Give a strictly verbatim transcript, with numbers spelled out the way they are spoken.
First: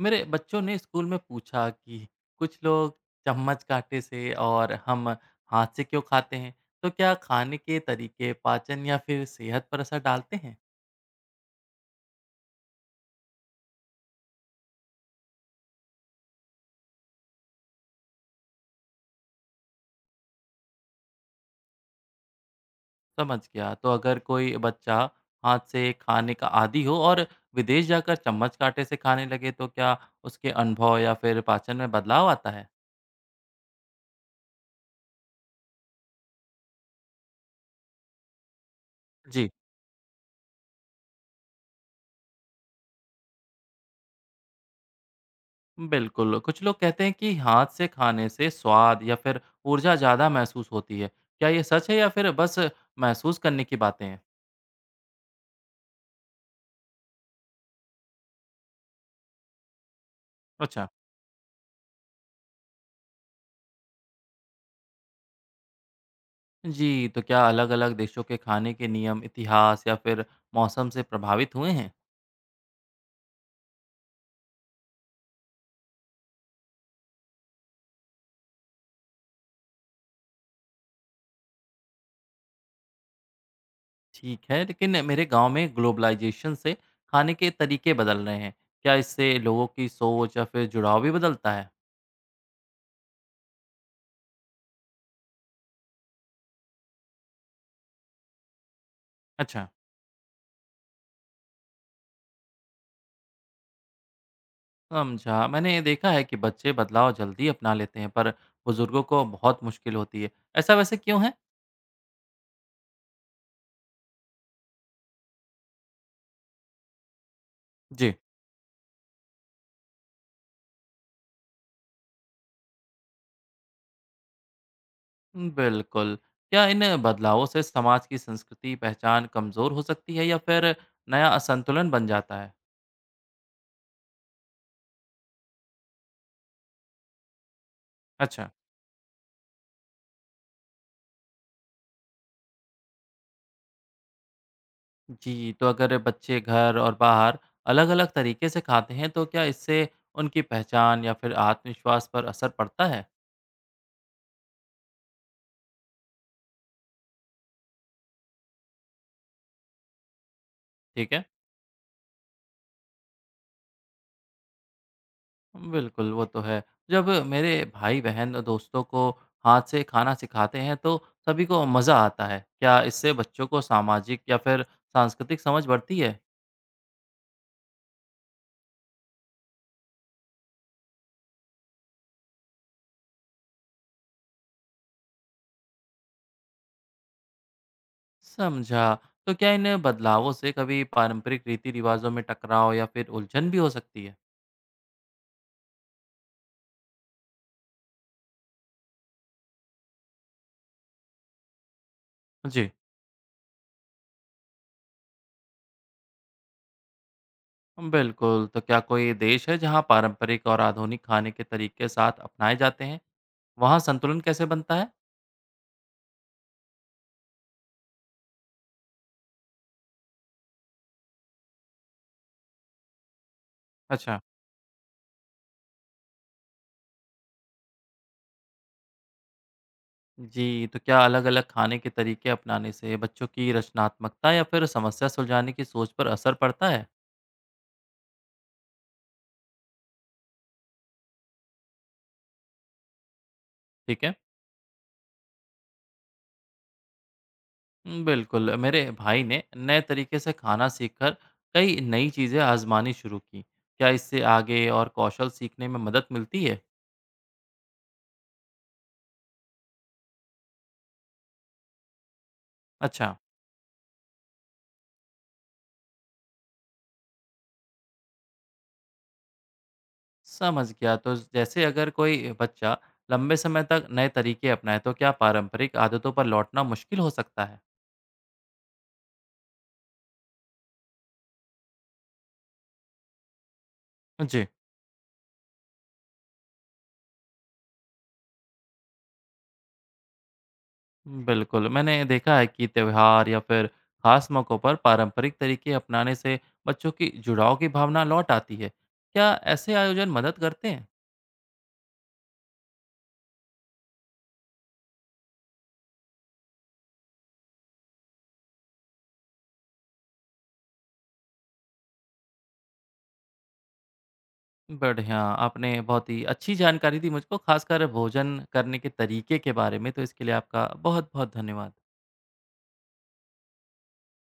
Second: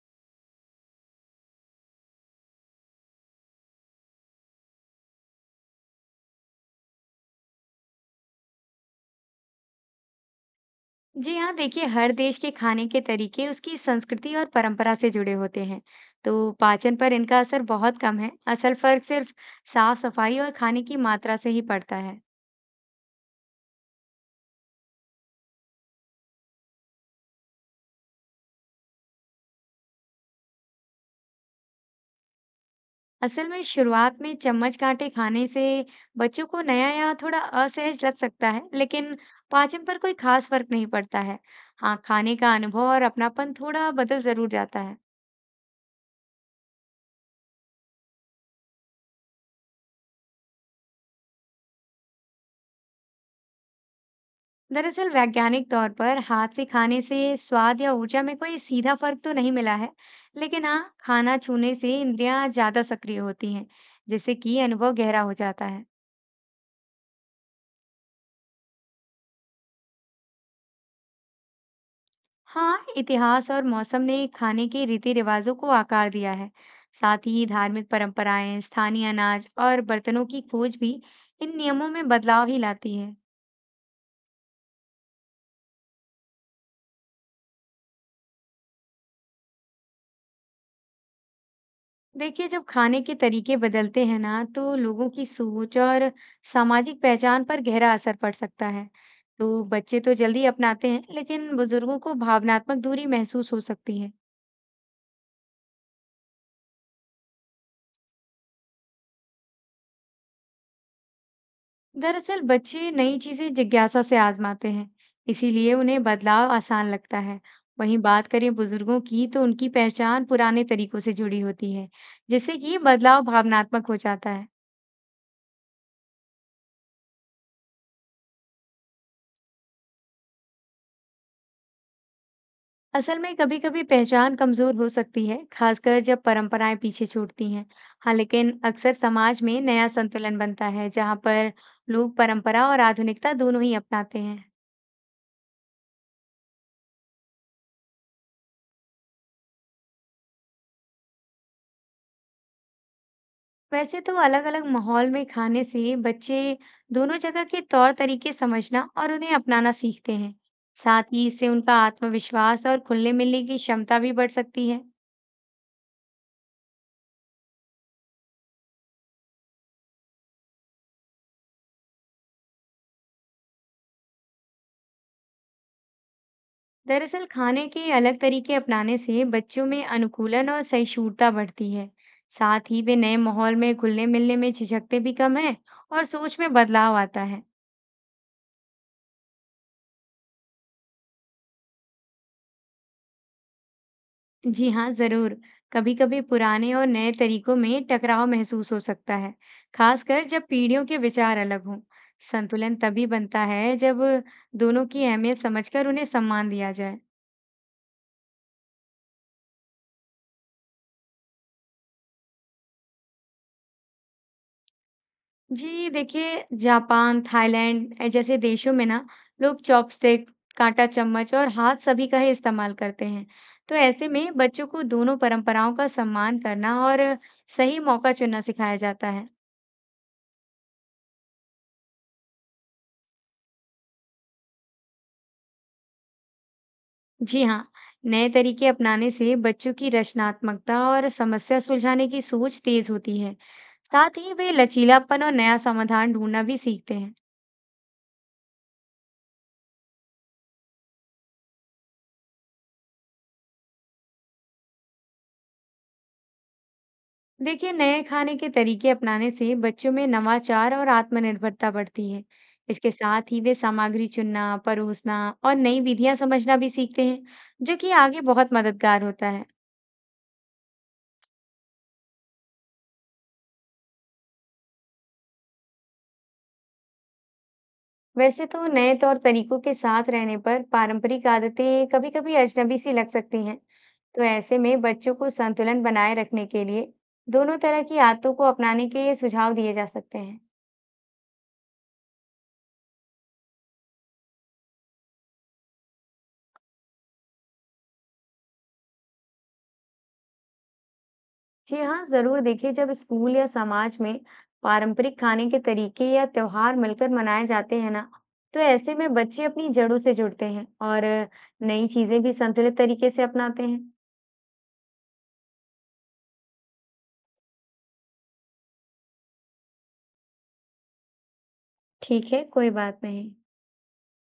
मेरे बच्चों ने स्कूल में पूछा कि कुछ लोग चम्मच कांटे से और हम हाथ से क्यों खाते हैं। तो क्या खाने के तरीके पाचन या फिर सेहत पर असर डालते हैं? जी हाँ, देखिए, हर देश के खाने के तरीके उसकी संस्कृति और परंपरा से जुड़े होते हैं। तो पाचन पर इनका असर बहुत कम है। असल फर्क सिर्फ साफ सफाई और खाने की मात्रा से ही पड़ता है। समझ गया। तो अगर कोई बच्चा हाथ से खाने का आदी हो और विदेश जाकर चम्मच कांटे से खाने लगे तो क्या उसके अनुभव या फिर पाचन में बदलाव आता है? असल में शुरुआत में चम्मच कांटे खाने से बच्चों को नया या थोड़ा असहज लग सकता है, लेकिन जी पाचन पर कोई खास फर्क नहीं पड़ता है। हाँ, खाने का अनुभव और अपनापन थोड़ा बदल जरूर जाता है। बिल्कुल। कुछ लोग कहते हैं कि हाथ से खाने से स्वाद या फिर ऊर्जा ज़्यादा महसूस होती है। क्या ये सच है या फिर बस महसूस करने की बातें हैं? दरअसल वैज्ञानिक तौर पर हाथ से खाने से स्वाद या ऊर्जा में कोई सीधा फर्क तो नहीं मिला है, लेकिन अच्छा। हाँ, खाना छूने से इंद्रियां ज्यादा सक्रिय होती हैं, जिससे कि अनुभव गहरा हो जाता है। जी, तो क्या अलग-अलग देशों के खाने के नियम, इतिहास या फिर मौसम से प्रभावित हुए हैं? हाँ, इतिहास और मौसम ने खाने के रीति रिवाजों को आकार दिया है। साथ ही धार्मिक परंपराएं, स्थानीय अनाज और बर्तनों की खोज भी इन नियमों में बदलाव ही लाती है। ठीक है, लेकिन मेरे गाँव में ग्लोबलाइज़ेशन से खाने के तरीके बदल रहे हैं। क्या इससे लोगों की सोच या फिर जुड़ाव भी बदलता है? देखिए, जब खाने के तरीके बदलते हैं ना, तो लोगों की सोच और सामाजिक पहचान पर गहरा असर पड़ सकता है। तो अच्छा, बच्चे तो जल्दी अपनाते हैं, लेकिन बुजुर्गों को भावनात्मक दूरी महसूस हो सकती है। समझा। मैंने ये देखा है कि बच्चे बदलाव जल्दी अपना लेते हैं, पर बुज़ुर्गों को बहुत मुश्किल होती है। ऐसा वैसे क्यों है? दरअसल बच्चे नई चीजें जिज्ञासा से आजमाते हैं, इसीलिए उन्हें बदलाव आसान लगता है। वहीं जी। बात करें बुजुर्गों की, तो उनकी पहचान पुराने तरीकों से जुड़ी होती है, जिससे कि बदलाव भावनात्मक हो जाता है। बिल्कुल। क्या इन बदलावों से समाज की संस्कृति, पहचान कमज़ोर हो सकती है या फिर नया असंतुलन बन जाता है? असल में कभी-कभी पहचान कमजोर हो सकती है, खासकर जब परंपराएं पीछे छूटती हैं। हाँ, अच्छा। लेकिन अक्सर समाज में नया संतुलन बनता है, जहाँ पर लोग परंपरा और आधुनिकता दोनों ही अपनाते हैं। जी, तो अगर बच्चे घर और बाहर अलग-अलग तरीके से खाते हैं, तो क्या इससे उनकी पहचान या फिर आत्मविश्वास पर असर पड़ता है? वैसे तो अलग-अलग माहौल में खाने से बच्चे दोनों जगह के तौर तरीके समझना और उन्हें अपनाना सीखते हैं। ठीक साथ है। ही इससे उनका आत्मविश्वास और खुलने मिलने की क्षमता भी बढ़ सकती है। बिल्कुल, वो तो है। जब मेरे भाई-बहन दोस्तों को हाथ से खाना सिखाते हैं, तो सभी को मज़ा आता है। क्या इससे बच्चों को सामाजिक या फिर सांस्कृतिक समझ बढ़ती है? दरअसल खाने के अलग तरीके अपनाने से बच्चों में अनुकूलन और सहिष्णुता बढ़ती है। साथ ही वे नए माहौल में घुलने मिलने में झिझकते भी कम है, और सोच में बदलाव आता है। समझा। तो क्या इन बदलावों से कभी पारंपरिक रीति-रिवाजों में टकराव या फिर उलझन भी हो सकती है? जी हाँ, जरूर। कभी कभी पुराने और नए तरीकों में टकराव महसूस हो सकता है, खासकर जब पीढ़ियों के विचार अलग हों। जी। संतुलन तभी बनता है जब दोनों की अहमियत समझकर उन्हें सम्मान दिया जाए। बिल्कुल, तो क्या कोई देश है जहाँ पारंपरिक और आधुनिक खाने के तरीके साथ अपनाए जाते हैं? वहाँ संतुलन कैसे बनता है? जी, देखिए, जापान, थाईलैंड अ, जैसे देशों में ना लोग चॉपस्टिक, काँटा चम्मच और हाथ सभी का ही इस्तेमाल करते हैं। तो ऐसे अच्छा। में बच्चों को दोनों परंपराओं का सम्मान करना और सही मौका चुनना सिखाया जाता है। जी, तो क्या अलग-अलग खाने के तरीके अपनाने से बच्चों की रचनात्मकता या फिर समस्या सुलझाने की सोच पर असर पड़ता है? जी हाँ, नए तरीके अपनाने से बच्चों की रचनात्मकता और समस्या सुलझाने की सोच तेज होती है। ठीक है, साथ ही वे लचीलापन और नया समाधान ढूंढना भी सीखते हैं। उम, बिल्कुल। मेरे भाई ने नए तरीके से खाना सीखकर कई नई चीज़ें आजमानी शुरू की। क्या इससे आगे और कौशल सीखने में मदद मिलती है? देखिए, नए खाने के तरीके अपनाने से बच्चों में नवाचार और आत्मनिर्भरता बढ़ती है। इसके अच्छा। साथ ही वे सामग्री चुनना, परोसना और नई विधियां समझना भी सीखते हैं, जो कि आगे बहुत मददगार होता है। समझ गया। तो जैसे अगर कोई बच्चा लंबे समय तक नए तरीके अपनाए तो क्या पारंपरिक आदतों पर लौटना मुश्किल हो सकता है? वैसे तो नए तौर तरीकों के साथ रहने पर पारंपरिक आदतें कभी-कभी अजनबी सी लग सकती हैं। तो जी, ऐसे में बच्चों को संतुलन बनाए रखने के लिए दोनों तरह की आदतों को अपनाने के सुझाव दिए जा सकते हैं। बिल्कुल। मैंने देखा है कि त्योहार या फिर खास मौक़ों पर पारंपरिक तरीके अपनाने से बच्चों की जुड़ाव की भावना लौट आती है। क्या ऐसे आयोजन मदद करते हैं? जी हाँ, ज़रूर। देखिए, जब स्कूल या समाज में पारंपरिक खाने के तरीके या त्योहार मिलकर मनाए जाते हैं ना, तो ऐसे में बच्चे अपनी जड़ों से जुड़ते हैं और नई चीज़ें भी संतुलित तरीके से अपनाते हैं। बढ़िया, आपने बहुत ही अच्छी जानकारी दी मुझको, खासकर भोजन करने के तरीके के बारे में। तो इसके लिए आपका बहुत-बहुत धन्यवाद। ठीक है, कोई बात नहीं।